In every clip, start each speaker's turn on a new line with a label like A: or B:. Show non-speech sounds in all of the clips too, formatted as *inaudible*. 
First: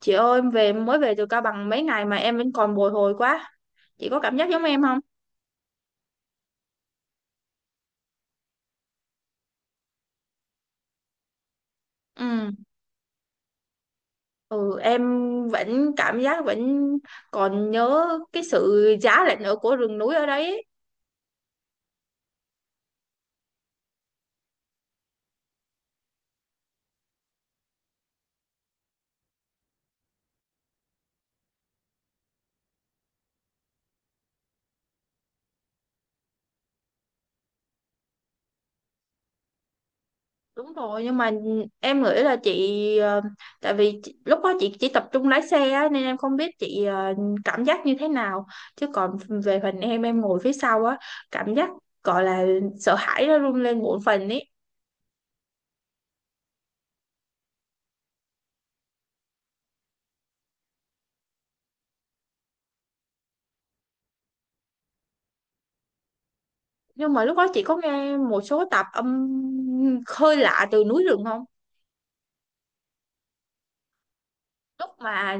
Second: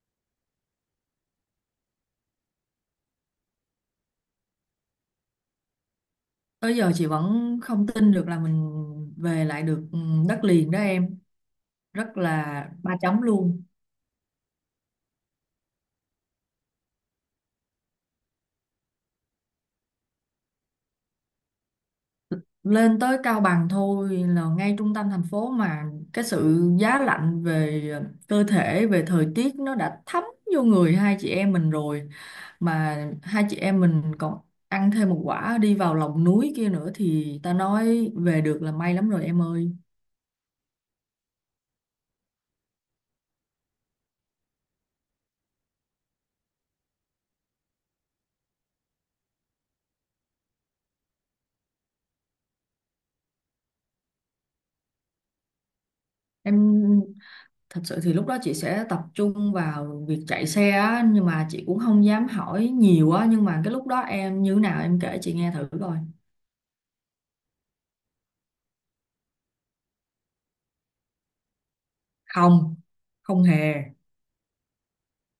A: Chị ơi, em về em mới về từ Cao Bằng mấy ngày mà em vẫn còn bồi hồi quá. Chị có cảm giác giống em không?
B: Tới giờ chị vẫn không tin được là mình về lại được đất liền đó em. Rất
A: Ừ.
B: là ba chấm luôn.
A: Ừ, em vẫn cảm giác vẫn còn nhớ cái sự giá lạnh ở của rừng núi ở đấy.
B: Lên tới Cao Bằng thôi là ngay trung tâm thành phố mà cái sự giá lạnh về cơ thể, về thời tiết nó đã thấm vô người hai chị em mình rồi. Mà hai chị em mình còn ăn thêm một quả đi vào lòng núi kia nữa thì ta nói về được là may lắm rồi em ơi.
A: Đúng rồi, nhưng mà em nghĩ là chị tại vì lúc đó chị chỉ tập trung lái xe á, nên em không biết chị cảm giác như thế nào. Chứ còn về phần em ngồi phía sau á, cảm giác gọi là sợ hãi nó run lên bộn phần ấy.
B: Em, thật sự thì lúc đó chị sẽ tập trung vào việc chạy xe á, nhưng mà chị cũng không dám hỏi nhiều á, nhưng mà cái lúc đó em như thế nào em kể chị nghe thử coi.
A: Nhưng mà lúc đó chị có nghe một số tạp âm khơi lạ từ núi rừng không?
B: Không, không hề.
A: Lúc mà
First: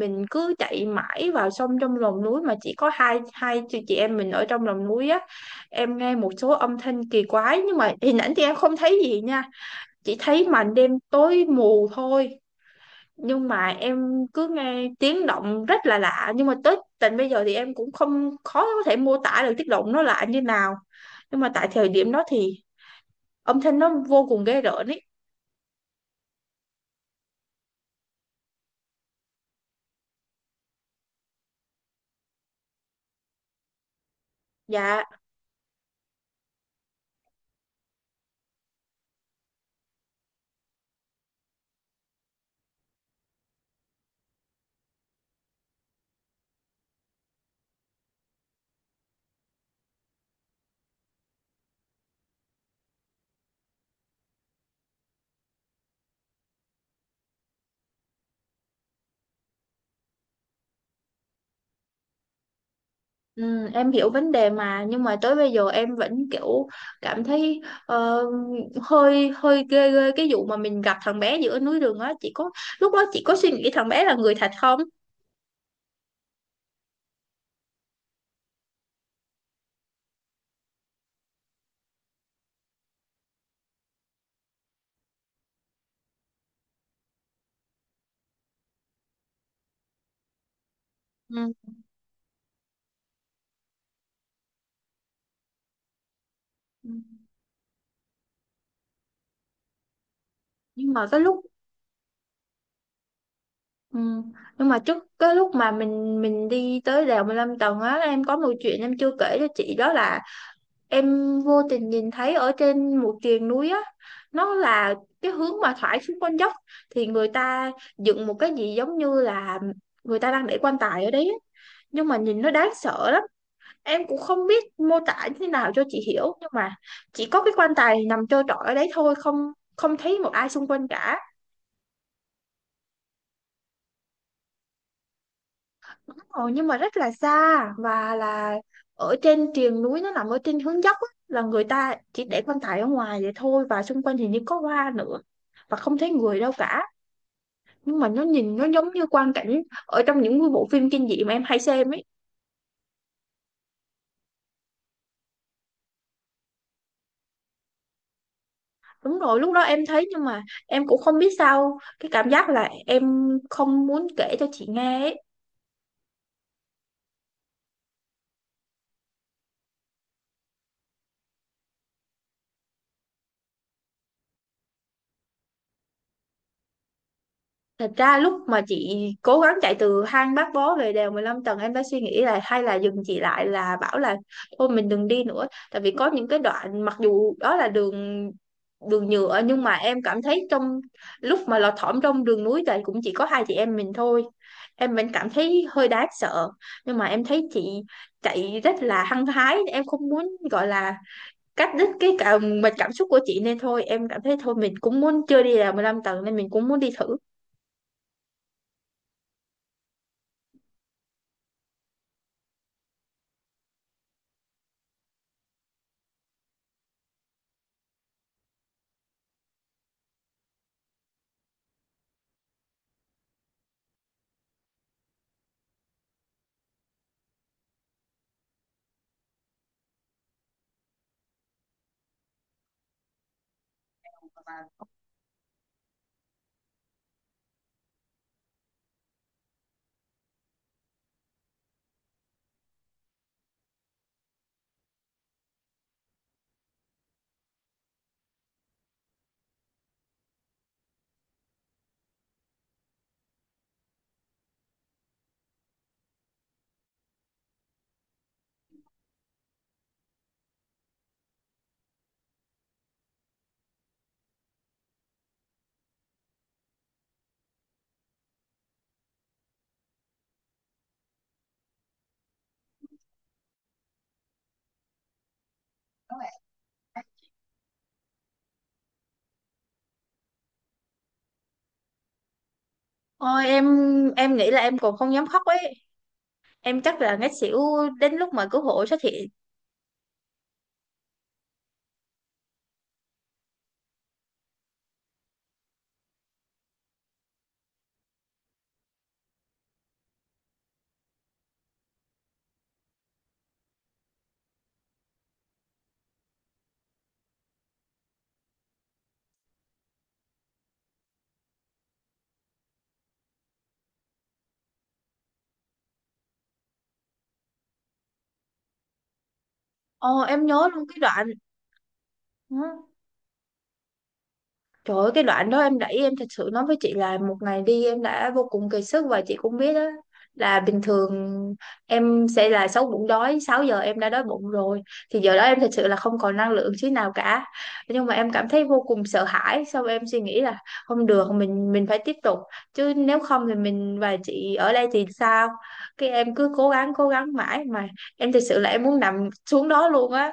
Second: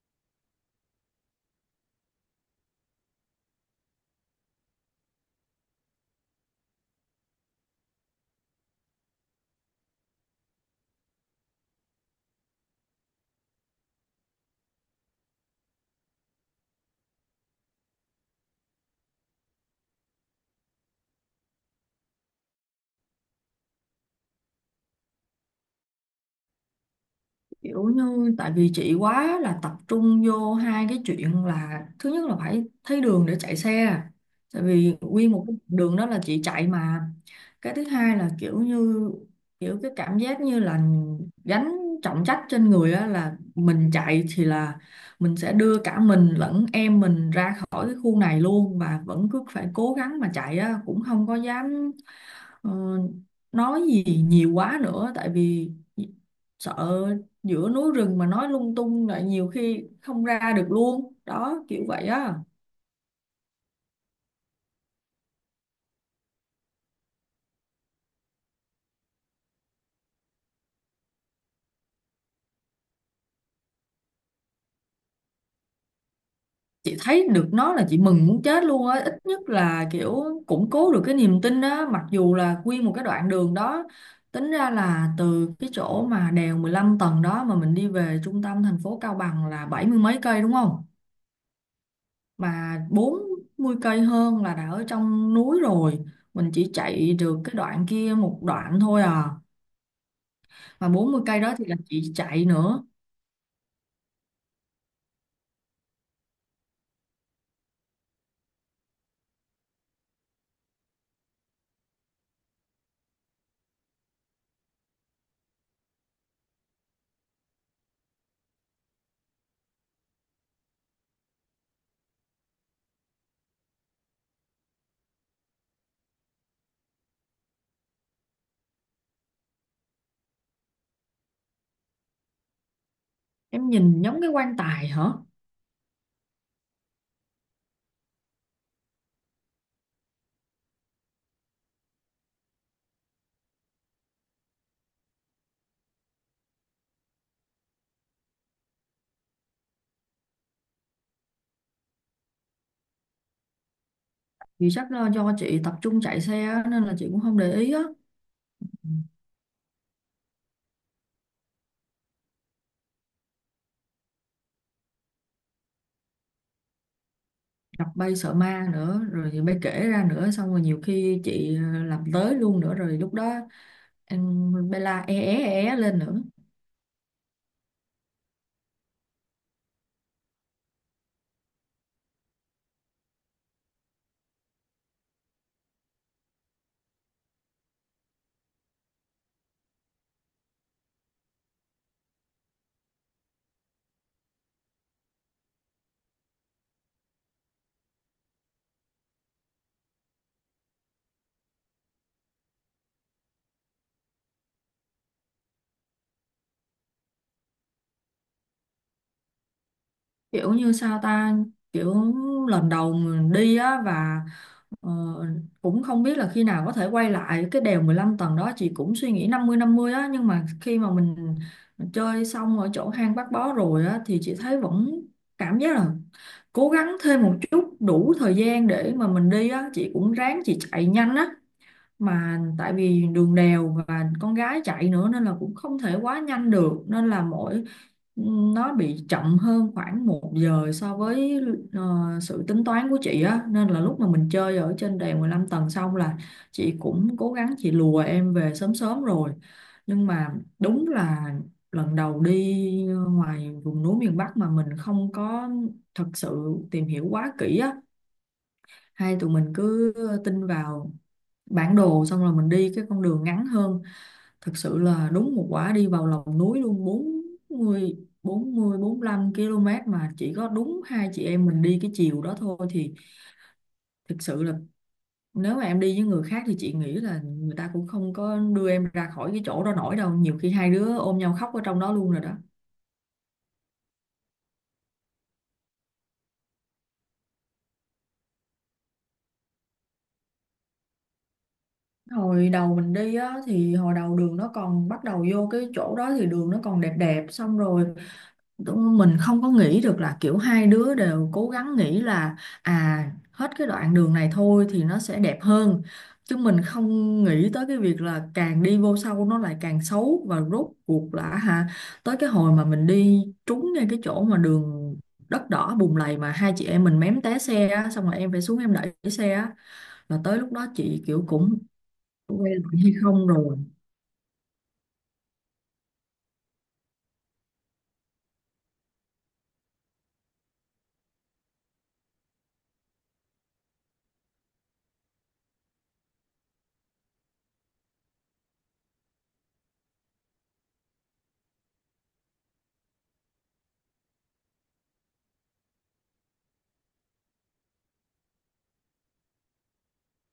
A: mình cứ chạy mãi vào sông trong lòng núi mà chỉ có hai hai chị em mình ở trong lòng núi á, em nghe một số âm thanh kỳ quái nhưng mà hình ảnh thì em không thấy gì nha, chỉ thấy màn đêm tối mù thôi. Nhưng mà em cứ nghe tiếng động rất là lạ, nhưng mà tới tận bây giờ thì em cũng không khó có thể mô tả được tiếng động nó lạ như nào, nhưng mà tại thời điểm đó thì âm thanh nó vô cùng ghê rợn ấy.
B: Kiểu như tại vì chị quá là tập trung vô hai cái chuyện là thứ nhất là phải thấy đường để chạy xe, tại vì
A: Dạ.
B: nguyên một cái đường đó là chị chạy mà. Cái thứ hai là kiểu như kiểu cái cảm giác như là gánh trọng trách trên người á, là mình chạy thì là mình sẽ đưa cả mình lẫn em mình ra khỏi cái khu này luôn và vẫn cứ phải cố gắng mà chạy á, cũng không có dám ờ, nói gì nhiều quá nữa, tại vì sợ giữa núi rừng mà nói lung tung lại nhiều khi không ra được luôn đó, kiểu vậy á.
A: Ừ, em hiểu vấn đề mà nhưng mà tới bây giờ em vẫn kiểu cảm thấy ờ, hơi hơi ghê ghê cái vụ mà mình gặp thằng bé giữa núi đường á, chị có lúc đó chị có suy nghĩ thằng bé là người thật không?
B: Chị thấy được nó là chị mừng muốn chết luôn á, ít nhất là kiểu củng cố được cái niềm tin á, mặc dù là nguyên một cái đoạn đường đó, tính ra là từ cái chỗ mà đèo 15 tầng đó mà mình đi về trung tâm thành phố Cao Bằng là bảy mươi mấy cây đúng không?
A: Ừ.
B: Mà 40 cây hơn là đã ở trong núi rồi, mình chỉ
A: Ừ.
B: chạy được cái đoạn kia một đoạn thôi à. Mà
A: Nhưng mà cái
B: 40
A: lúc
B: cây đó thì là chị chạy nữa.
A: ừ, nhưng mà trước cái lúc mà mình đi tới đèo 15 tầng á, em có một chuyện em chưa kể cho chị đó là em vô tình nhìn thấy ở trên một triền núi á, nó là cái hướng mà thoải xuống con dốc thì người ta dựng một cái gì giống như là người ta đang để quan tài ở đấy á. Nhưng mà nhìn nó đáng sợ lắm, em cũng không biết mô tả như thế nào cho chị hiểu, nhưng mà chỉ có cái quan tài nằm trơ trọi ở đấy thôi, không không thấy một ai xung quanh cả.
B: Em nhìn giống cái quan tài hả?
A: Đúng rồi, nhưng mà rất là xa và là ở trên triền núi, nó nằm ở trên hướng dốc á, là người ta chỉ để quan tài ở ngoài vậy thôi, và xung quanh thì như có hoa nữa, và không thấy người đâu cả. Nhưng mà nó nhìn nó giống như quang cảnh ở trong những cái bộ phim kinh dị mà em hay xem ấy.
B: Vì chắc là do chị tập trung chạy xe á, nên là chị cũng không để ý á. Ừ.
A: Đúng rồi, lúc đó em thấy nhưng mà em cũng không biết sao, cái cảm giác là em không muốn kể cho chị nghe ấy.
B: Gặp bay sợ ma nữa, rồi thì bay kể ra nữa, xong rồi nhiều khi chị làm tới luôn nữa, rồi lúc đó em bay la é é e, é lên nữa.
A: Thật ra lúc mà chị cố gắng chạy từ hang Bác Bó về đèo 15 tầng, em đã suy nghĩ là hay là dừng chị lại là bảo là thôi mình đừng đi nữa, tại vì có những cái đoạn mặc dù đó là đường đường nhựa nhưng mà em cảm thấy trong lúc mà lọt thỏm trong đường núi thì cũng chỉ có hai chị em mình thôi, em vẫn cảm thấy hơi đáng sợ. Nhưng mà em thấy chị chạy rất là hăng hái, em không muốn gọi là cắt đứt mạch cảm xúc của chị, nên thôi em cảm thấy thôi mình cũng muốn chưa đi đèo 15 tầng nên mình cũng muốn đi thử.
B: Kiểu như sao ta, kiểu lần đầu mình đi á và ờ, cũng không biết là khi nào có thể quay lại cái đèo 15 tầng đó, chị cũng suy nghĩ năm mươi á, nhưng mà khi mà mình chơi xong ở chỗ hang Bác Bó rồi á thì chị thấy vẫn cảm giác là cố gắng thêm một chút đủ thời gian để mà mình đi á, chị cũng ráng chị chạy nhanh á. Mà tại vì đường đèo và con gái chạy nữa nên là cũng không thể quá nhanh được, nên là mỗi nó bị chậm hơn khoảng một giờ so với sự tính toán của chị á, nên là lúc mà mình chơi ở trên đèo 15 tầng xong là chị cũng cố gắng chị lùa em về sớm sớm rồi. Nhưng mà đúng là lần đầu đi ngoài vùng núi miền Bắc mà mình không có thật sự tìm hiểu quá kỹ á, hay tụi mình cứ tin vào bản đồ xong rồi mình đi cái con đường ngắn hơn, thực sự là đúng một quả đi vào lòng núi luôn. 40 45 km mà chỉ có đúng hai chị em mình đi cái chiều đó thôi thì thực sự là nếu mà em đi với người khác thì chị nghĩ là người ta cũng không có đưa em ra khỏi cái chỗ đó nổi đâu, nhiều khi hai đứa ôm nhau khóc ở trong đó luôn rồi đó.
A: Ôi, em nghĩ là em còn không dám khóc ấy. Em chắc là ngất xỉu đến lúc mà cứu hộ xuất hiện.
B: Hồi đầu mình đi á thì hồi đầu đường nó còn bắt đầu vô cái chỗ đó thì đường nó còn đẹp đẹp, xong rồi tụi mình không có nghĩ được là kiểu hai đứa đều cố gắng nghĩ là à, hết cái đoạn đường này thôi thì nó sẽ đẹp hơn, chứ mình không nghĩ tới cái việc là càng đi vô sâu nó lại càng xấu, và rốt cuộc là hả, tới cái hồi mà mình đi trúng ngay cái chỗ mà đường đất đỏ bùn lầy mà hai chị em mình mém té xe á, xong rồi em phải xuống em đẩy cái xe á, là
A: Ồ,
B: tới
A: em
B: lúc đó
A: nhớ luôn cái
B: chị kiểu
A: đoạn.
B: cũng quay
A: Ừ.
B: lại hay không rồi.
A: Trời ơi, cái đoạn đó em đẩy, em thật sự nói với chị là một ngày đi em đã vô cùng kiệt sức, và chị cũng biết đó, là bình thường em sẽ là 6 giờ em đã đói bụng rồi, thì giờ đó em thật sự là không còn năng lượng chút nào cả. Nhưng mà em cảm thấy vô cùng sợ hãi, sau em suy nghĩ là không được, mình phải tiếp tục, chứ nếu không thì mình và chị ở đây thì sao. Cái em cứ cố gắng mãi mà em thật sự là em muốn nằm xuống đó luôn á.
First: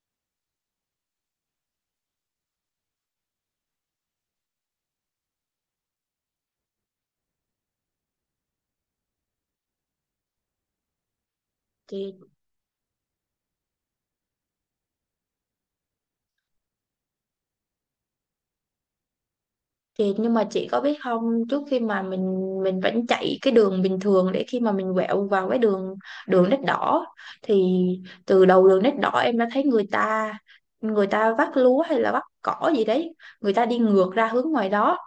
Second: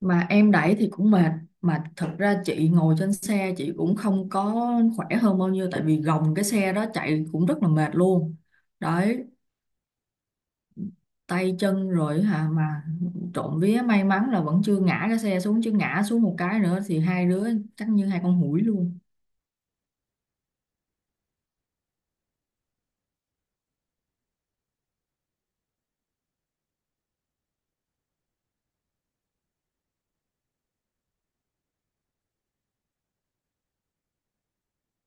B: Mà em đẩy thì cũng mệt, mà thật ra chị ngồi trên xe chị cũng không có khỏe hơn bao nhiêu, tại vì gồng cái xe đó chạy cũng rất là mệt luôn đấy, tay chân
A: Chị.
B: rồi hả. Mà trộm vía may mắn là vẫn chưa ngã cái xe xuống, chứ ngã xuống một cái nữa thì hai đứa chắc như hai con hủi luôn.
A: Thì nhưng mà chị có biết không, trước khi mà mình vẫn chạy cái đường bình thường, để khi mà mình quẹo vào cái đường đường nít đỏ thì từ đầu đường nít đỏ em đã thấy người ta vác lúa hay là vác cỏ gì đấy, người ta đi ngược ra hướng ngoài đó,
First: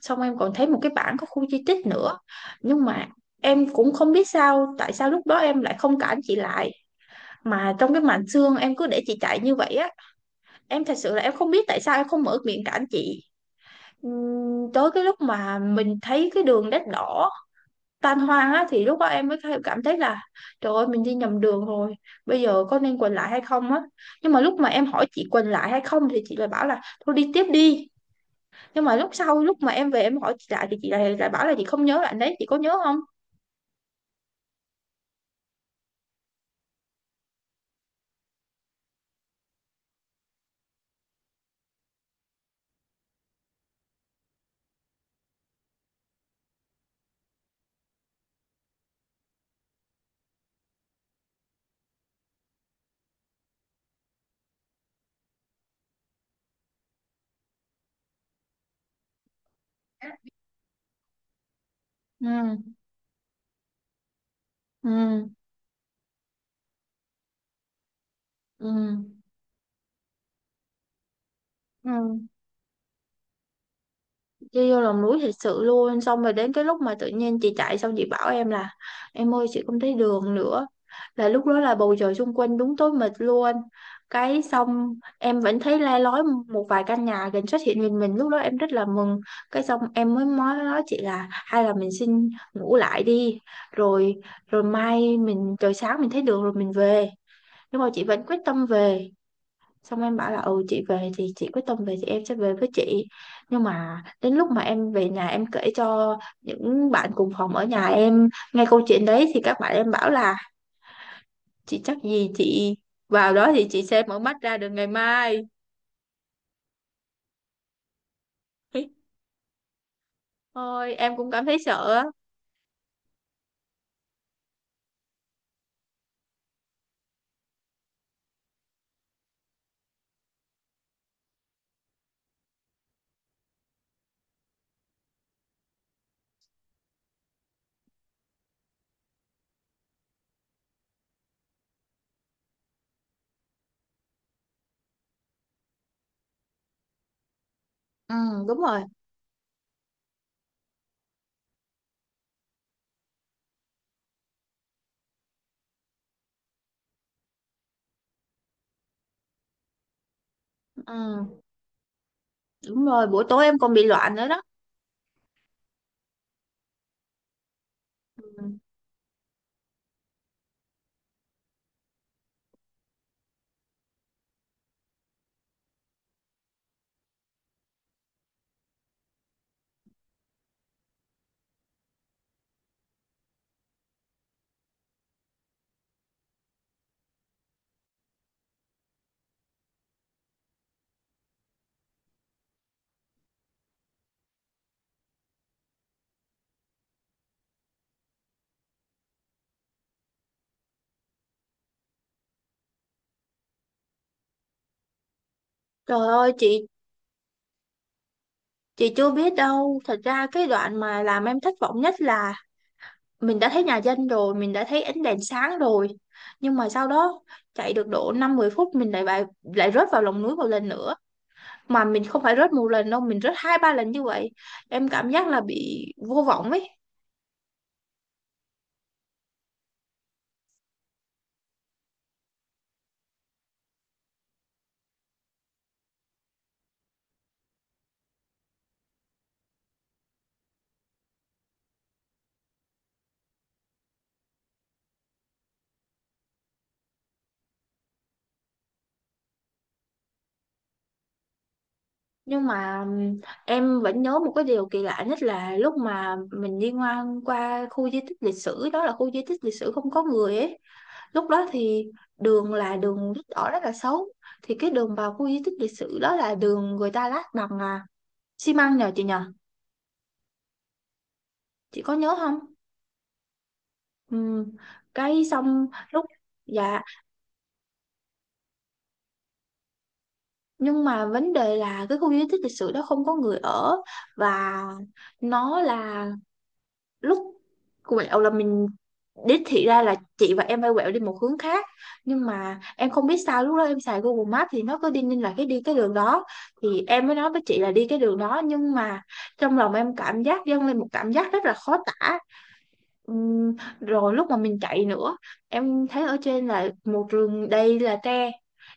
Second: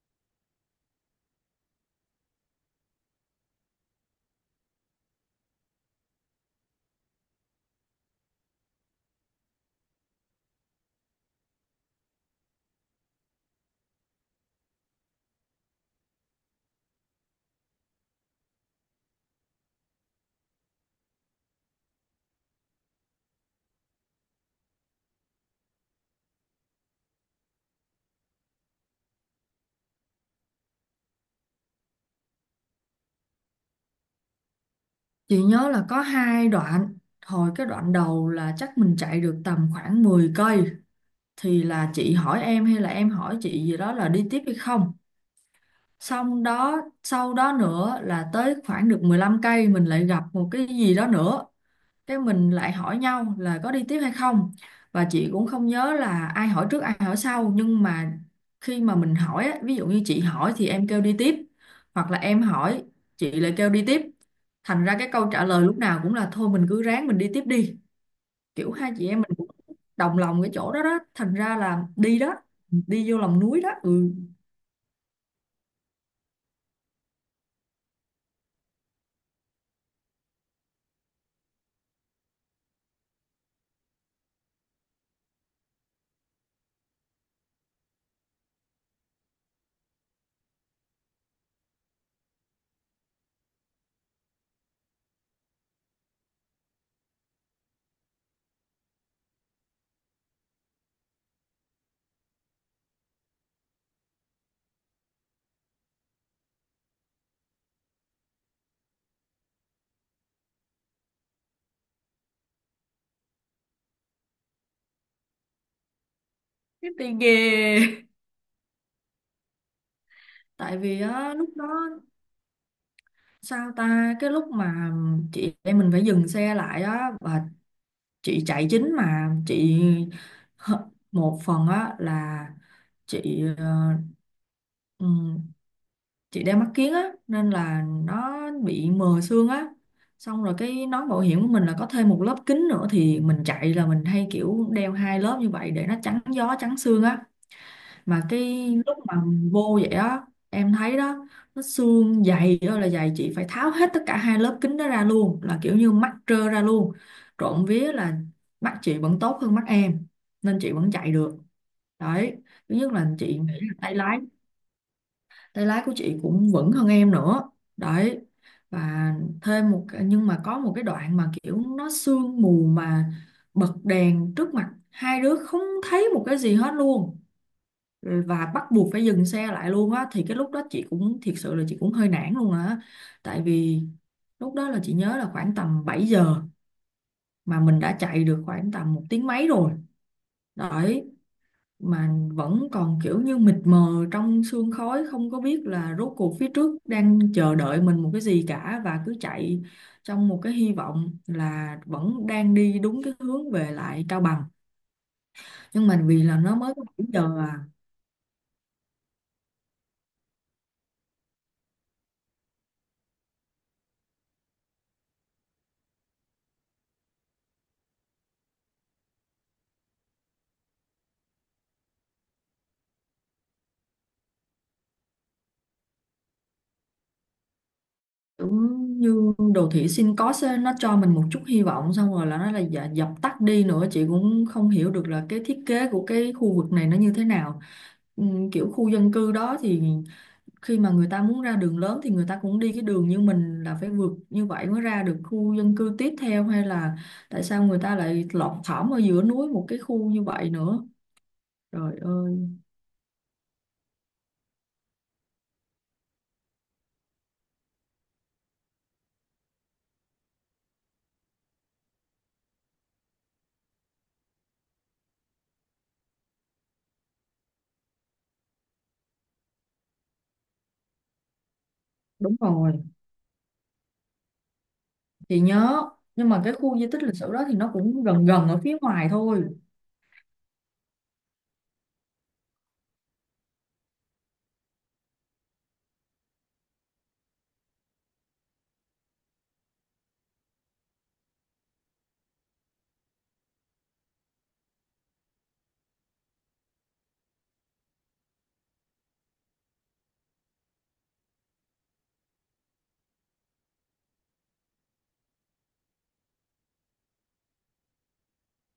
A: xong em còn thấy một cái bảng có khu di tích nữa, nhưng mà em cũng không biết sao tại sao lúc đó em lại không cản chị lại, mà trong cái màn sương em cứ để chị chạy như vậy á, em thật sự là em không biết tại sao em không mở miệng cản chị. Tới cái lúc mà mình thấy cái đường đất đỏ tan hoang á thì lúc đó em mới cảm thấy là trời ơi mình đi nhầm đường rồi, bây giờ có nên quay lại hay không á. Nhưng mà lúc mà em hỏi chị quay lại hay không thì chị lại bảo là thôi đi tiếp đi. Nhưng mà lúc sau lúc mà em về em hỏi chị lại thì chị lại lại bảo là chị không nhớ đoạn đấy, chị có nhớ không?
B: Chị nhớ là có hai đoạn. Hồi cái đoạn đầu là chắc mình chạy được tầm khoảng 10 cây thì là chị hỏi em hay là em hỏi chị gì đó là đi tiếp hay không, xong đó sau đó nữa là tới khoảng được 15 cây mình lại gặp một cái gì đó nữa, cái mình lại hỏi nhau là có đi tiếp hay không. Và chị cũng không nhớ là ai hỏi trước ai hỏi sau, nhưng mà khi mà mình hỏi á, ví dụ như chị hỏi thì em kêu đi tiếp, hoặc là em
A: Ừ.
B: hỏi chị lại kêu đi tiếp, thành ra cái
A: Ừ.
B: câu trả lời lúc nào cũng là thôi mình cứ ráng mình đi tiếp đi.
A: Ừ.
B: Kiểu hai chị em mình cũng đồng lòng cái chỗ đó đó, thành ra là
A: Ừ.
B: đi đó, đi vô lòng núi đó, ừ.
A: Đi vô lòng núi thật sự luôn, xong rồi đến cái lúc mà tự nhiên chị chạy xong chị bảo em là em ơi chị không thấy đường nữa, là lúc đó là bầu trời xung quanh đúng tối mịt luôn. Cái xong em vẫn thấy le lói một vài căn nhà gần xuất hiện nhìn mình, lúc đó em rất là mừng. Cái xong em mới nói chị là hay là mình xin ngủ lại đi, rồi rồi mai mình trời sáng mình thấy đường rồi mình về. Nhưng mà chị vẫn quyết tâm về, xong em bảo là ừ chị về thì chị quyết tâm về thì em sẽ về với chị. Nhưng mà đến lúc mà em về nhà em kể cho những bạn cùng phòng ở nhà em nghe câu chuyện đấy thì các bạn em bảo là chị chắc gì chị vào đó thì chị sẽ mở mắt ra được ngày mai.
B: Cái đi ghê.
A: *laughs*
B: Tại
A: Ôi,
B: vì
A: em cũng
B: á
A: cảm
B: lúc
A: thấy
B: đó
A: sợ á.
B: sao ta, cái lúc mà chị em mình phải dừng xe lại á, và chị chạy chính mà chị một phần á là chị, ừm, chị đeo mắt kiếng á nên là nó bị mờ xương á, xong rồi cái nón bảo hiểm của mình là có thêm một lớp kính nữa, thì mình chạy là mình hay kiểu đeo hai lớp như vậy để nó chắn gió chắn xương á.
A: Ừ.
B: Mà
A: Đúng
B: cái
A: rồi.
B: lúc mà vô vậy á, em thấy đó, nó xương dày đó là dày, chị phải tháo hết tất cả hai lớp kính đó ra luôn, là kiểu như mắt trơ ra luôn. Trộm vía là mắt chị vẫn tốt hơn mắt em nên chị vẫn chạy được
A: Ừ.
B: đấy. Thứ
A: Đúng
B: nhất
A: rồi,
B: là
A: buổi
B: chị
A: tối
B: nghĩ
A: em
B: là
A: còn bị
B: tay
A: loạn
B: lái
A: nữa đó.
B: tay lái của chị cũng vững hơn em nữa đấy.
A: Ừ.
B: Và thêm một nhưng mà có một cái đoạn mà kiểu nó sương mù mà bật đèn trước mặt hai đứa không thấy một cái gì hết luôn. Ừ, và bắt buộc phải dừng xe lại luôn á, thì cái lúc đó chị cũng thiệt sự là chị cũng hơi nản luôn á. Tại vì lúc đó là chị nhớ là khoảng tầm 7 giờ mà mình đã chạy được khoảng tầm một tiếng mấy rồi đấy, mà vẫn còn kiểu như mịt mờ trong sương khói, không có biết là rốt cuộc phía trước đang chờ đợi mình một cái gì cả, và cứ chạy trong một cái hy vọng là vẫn đang đi đúng cái hướng về lại Cao Bằng. Nhưng mà
A: Trời
B: vì
A: ơi
B: là nó
A: chị
B: mới có 7 giờ à.
A: chị chưa biết đâu, thật ra cái đoạn mà làm em thất vọng nhất là mình đã thấy nhà dân rồi, mình đã thấy ánh đèn sáng rồi, nhưng mà sau đó chạy được độ 5, 10 phút mình lại lại lại rớt vào lòng núi một lần nữa. Mà mình không phải rớt một lần đâu, mình rớt 2, 3 lần như vậy, em cảm giác là bị vô vọng ấy.
B: Đúng như đồ thị sinh có á, nó cho mình một chút hy vọng xong rồi là nó là dập tắt đi nữa, chị cũng không hiểu được là cái thiết kế của cái khu vực này nó như thế nào. Kiểu khu dân cư đó thì khi mà người ta muốn ra đường lớn thì người ta cũng đi cái đường như mình là phải vượt như vậy mới ra được khu dân cư tiếp theo, hay là tại sao người ta lại lọt thỏm ở giữa núi một cái khu như vậy nữa. Trời ơi.
A: Nhưng mà em vẫn nhớ một cái điều kỳ lạ nhất là lúc mà mình đi ngang qua khu di tích lịch sử, đó là khu di tích lịch sử không có người ấy. Lúc đó thì đường là đường đất đỏ rất là xấu, thì cái đường vào khu di tích lịch sử đó là đường người ta lát bằng xi măng nhờ chị nhỉ, chị có nhớ
B: Đúng
A: không?
B: rồi,
A: Ừ. cái
B: chị
A: xong
B: nhớ.
A: lúc
B: Nhưng mà cái khu
A: Dạ.
B: di tích lịch sử đó thì nó cũng gần gần ở phía ngoài thôi.
A: Nhưng mà vấn đề là cái khu di tích lịch sử đó không có người ở, và nó là lúc quẹo là mình đích thị ra là chị và em phải quẹo đi một hướng khác. Nhưng mà em không biết sao lúc đó em xài Google Maps thì nó cứ đi, nên là cái đi cái đường đó, thì em mới nói với chị là đi cái đường đó, nhưng mà trong lòng em cảm giác dâng lên một cảm giác rất là khó tả. Ừm, Rồi lúc mà mình chạy nữa, em thấy ở trên là một rừng đầy là tre,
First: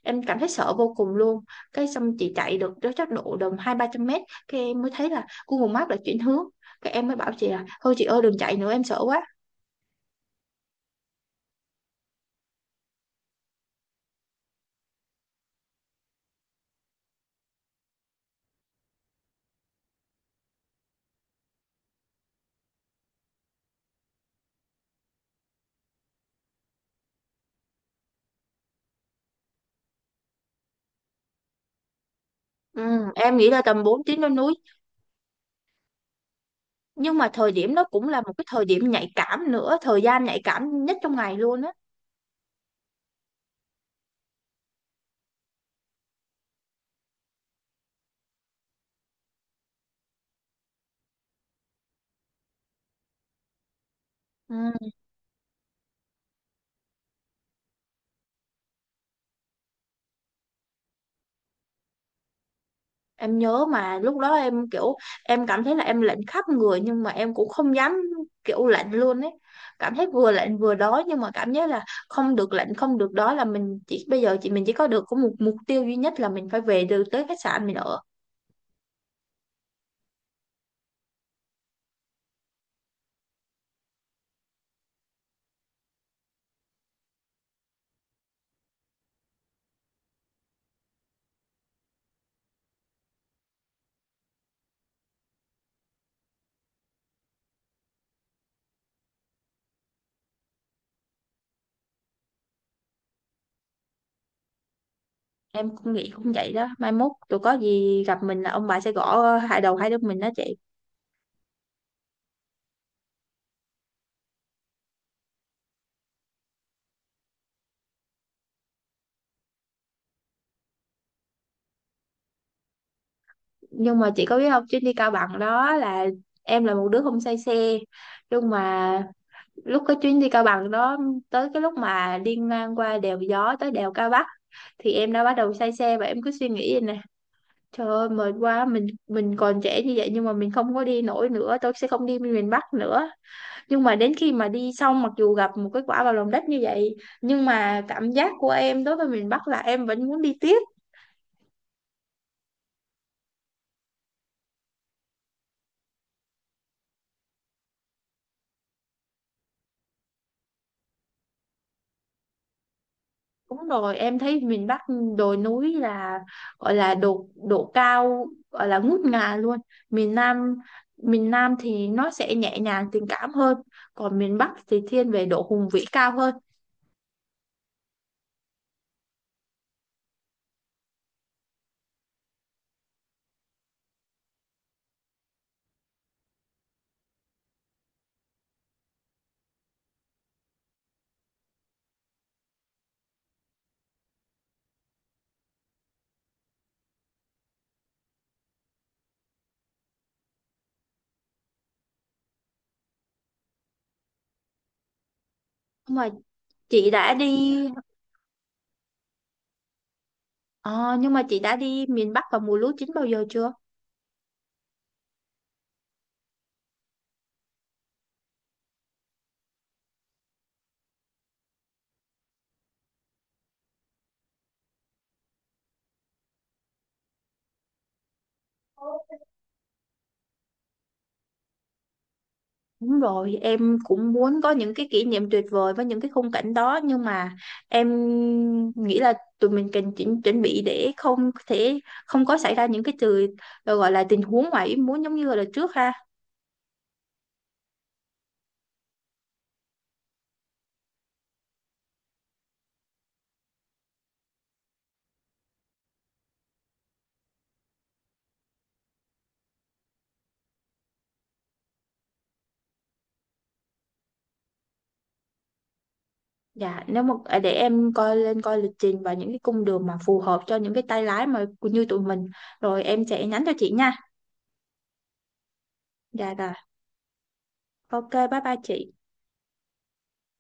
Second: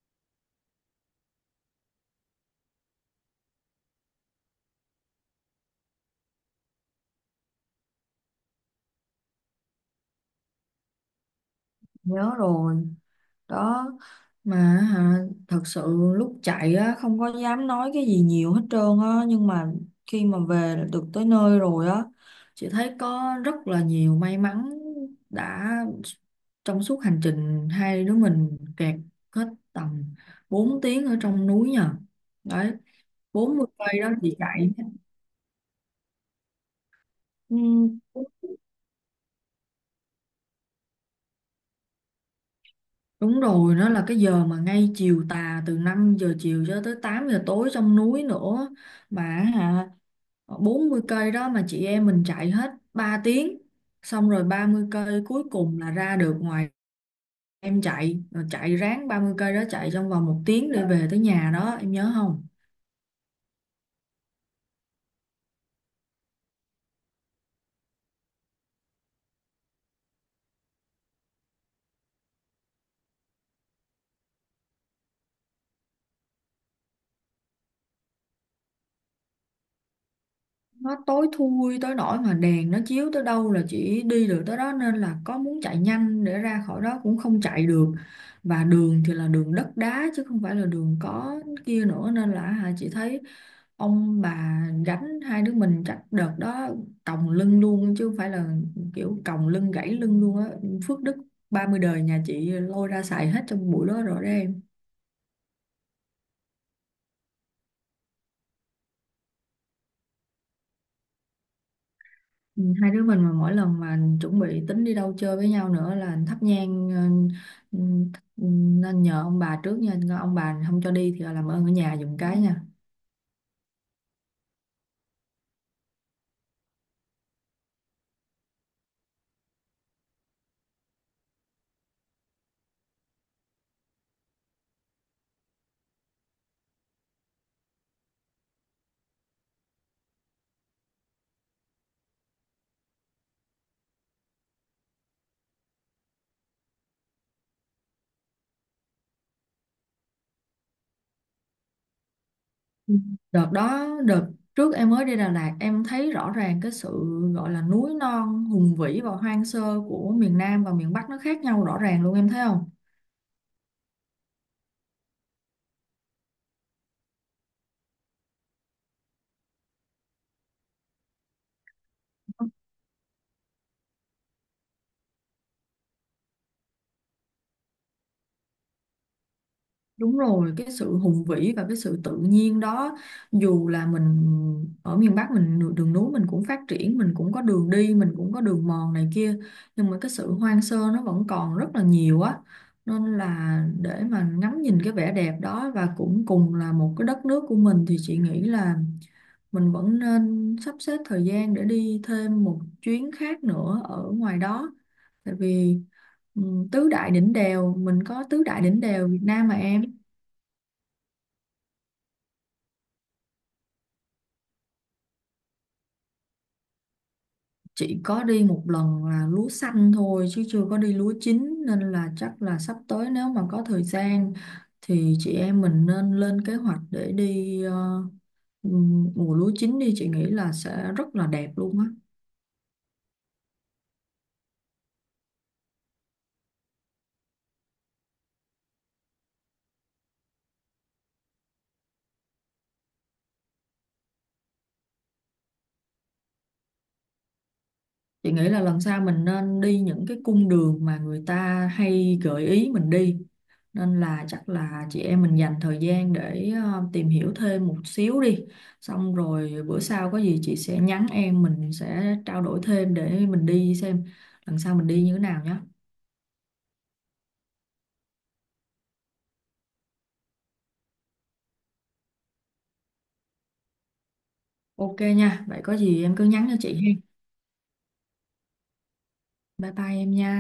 A: em cảm thấy sợ vô cùng luôn. Cái xong chị chạy được tới chắc độ tầm 200, 300 mét, cái em mới thấy là Google Maps đã chuyển hướng, cái em mới bảo chị là thôi chị ơi đừng chạy nữa em sợ quá.
B: Nhớ rồi đó. Mà hả, thật sự lúc chạy á không có dám nói cái gì nhiều hết trơn á, nhưng mà khi mà về được tới nơi rồi á, chị thấy có rất là nhiều may mắn đã, trong suốt hành trình hai đứa mình kẹt hết tầm 4 tiếng ở trong núi nhờ đấy.
A: Em nghĩ
B: Bốn
A: là
B: mươi
A: tầm
B: cây
A: 4
B: đó
A: tiếng lên
B: chị
A: núi.
B: chạy.
A: Nhưng mà thời
B: ừ,
A: điểm đó cũng là một cái thời điểm nhạy cảm nữa, thời gian nhạy cảm nhất trong ngày luôn á.
B: Đúng rồi, nó là cái giờ mà ngay chiều tà từ 5 giờ chiều cho tới 8 giờ tối trong núi nữa. Mà hả, 40 cây đó mà chị em mình chạy hết 3 tiếng. Xong rồi 30 cây cuối cùng là ra được ngoài, em chạy. Rồi chạy ráng 30 cây đó chạy trong vòng một tiếng để về tới nhà đó, em nhớ không?
A: Em nhớ mà lúc đó em kiểu em cảm thấy là em lạnh khắp người nhưng mà em cũng không dám, kiểu lạnh luôn ấy, cảm thấy vừa lạnh vừa đói, nhưng mà cảm giác là không được lạnh không được đói, là mình chỉ bây giờ chị mình chỉ có được có một mục tiêu duy nhất là mình phải về được tới khách sạn mình ở.
B: Nó tối thui tới nỗi mà đèn nó chiếu tới đâu là chỉ đi được tới đó, nên là có muốn chạy nhanh để ra khỏi đó cũng không chạy được. Và đường thì là đường đất đá chứ không phải là đường có kia nữa, nên là hả, chị thấy ông bà gánh hai đứa mình chắc đợt đó còng lưng luôn chứ không phải là, kiểu còng lưng gãy lưng luôn á. Phước đức 30 đời nhà chị lôi ra xài hết trong buổi đó rồi đấy.
A: Em cũng nghĩ cũng vậy đó, mai mốt tụi có gì gặp mình là ông bà sẽ gõ hai đầu hai đứa mình đó chị.
B: Ừ, hai đứa mình mà mỗi lần mà chuẩn bị tính đi đâu chơi với nhau nữa là thắp nhang, ừ, ừ, nên nhờ ông bà trước nha, ông bà không cho đi thì làm ơn ở nhà giùm cái nha.
A: Nhưng mà chị có biết không, chuyến đi Cao Bằng đó là em là một đứa không say xe, nhưng mà lúc có chuyến đi Cao Bằng đó, tới cái lúc mà liên mang qua đèo Gió tới đèo Cao Bắc thì em đã bắt đầu say xe, và em cứ suy nghĩ vậy nè, trời ơi mệt quá, mình còn trẻ như vậy nhưng mà mình không có đi nổi nữa, tôi sẽ không đi miền Bắc nữa. Nhưng mà đến khi mà đi xong mặc dù gặp một cái quả vào lòng đất như vậy, nhưng mà cảm giác của em đối với miền Bắc là em vẫn muốn đi tiếp.
B: Ừ. Đợt đó đợt trước em mới đi Đà Lạt, em thấy rõ ràng cái sự gọi là núi non hùng vĩ và hoang sơ của miền Nam và miền Bắc nó khác nhau rõ ràng luôn, em thấy không?
A: Đúng rồi, em thấy miền Bắc đồi núi là gọi là độ độ cao gọi là ngút ngàn luôn. Miền Nam miền Nam thì nó sẽ nhẹ nhàng tình cảm hơn, còn miền Bắc thì thiên về độ hùng vĩ cao hơn.
B: Đúng rồi, cái sự hùng vĩ và cái sự tự nhiên đó, dù là mình ở miền Bắc mình đường núi mình cũng phát triển, mình cũng có đường đi, mình cũng có đường mòn này kia, nhưng mà cái sự hoang sơ nó vẫn còn rất là nhiều á. Nên là để mà ngắm nhìn cái vẻ đẹp đó và cũng cùng là một cái đất nước của mình, thì chị nghĩ là mình vẫn nên sắp xếp thời gian để đi thêm một chuyến khác nữa ở ngoài đó. Tại vì
A: Nhưng mà
B: ừ, tứ
A: chị
B: đại
A: đã
B: đỉnh
A: đi
B: đèo, mình có tứ đại đỉnh đèo Việt Nam mà em.
A: ờ, nhưng mà chị đã đi miền Bắc vào mùa lúa chín bao giờ chưa?
B: Chị có đi một lần là lúa xanh thôi chứ chưa có đi lúa chín, nên là chắc là sắp tới nếu mà có thời gian thì chị em mình nên lên kế hoạch để đi, mùa lúa chín đi, chị nghĩ là sẽ rất là đẹp luôn á.
A: Đúng rồi, em cũng muốn có những cái kỷ niệm tuyệt vời với những cái khung cảnh đó, nhưng mà em nghĩ là tụi mình cần chuẩn bị để không thể không có xảy ra những cái từ gọi là tình huống ngoài ý muốn giống như là trước ha.
B: Chị nghĩ là lần sau mình nên đi những cái cung đường mà người ta hay gợi ý mình đi. Nên là chắc là chị em mình dành thời gian để tìm hiểu thêm một xíu đi. Xong rồi bữa sau có gì chị sẽ nhắn em, mình sẽ trao đổi thêm để mình đi xem lần sau mình đi như thế nào nhé.
A: Dạ, nếu mà để em coi lịch trình và những cái cung đường mà phù hợp cho những cái tay lái mà như tụi mình, rồi em sẽ nhắn cho chị nha.
B: Ok nha, vậy có gì em cứ
A: Dạ
B: nhắn
A: rồi.
B: cho chị ha.
A: OK, bye bye chị.
B: Bye bye em nha.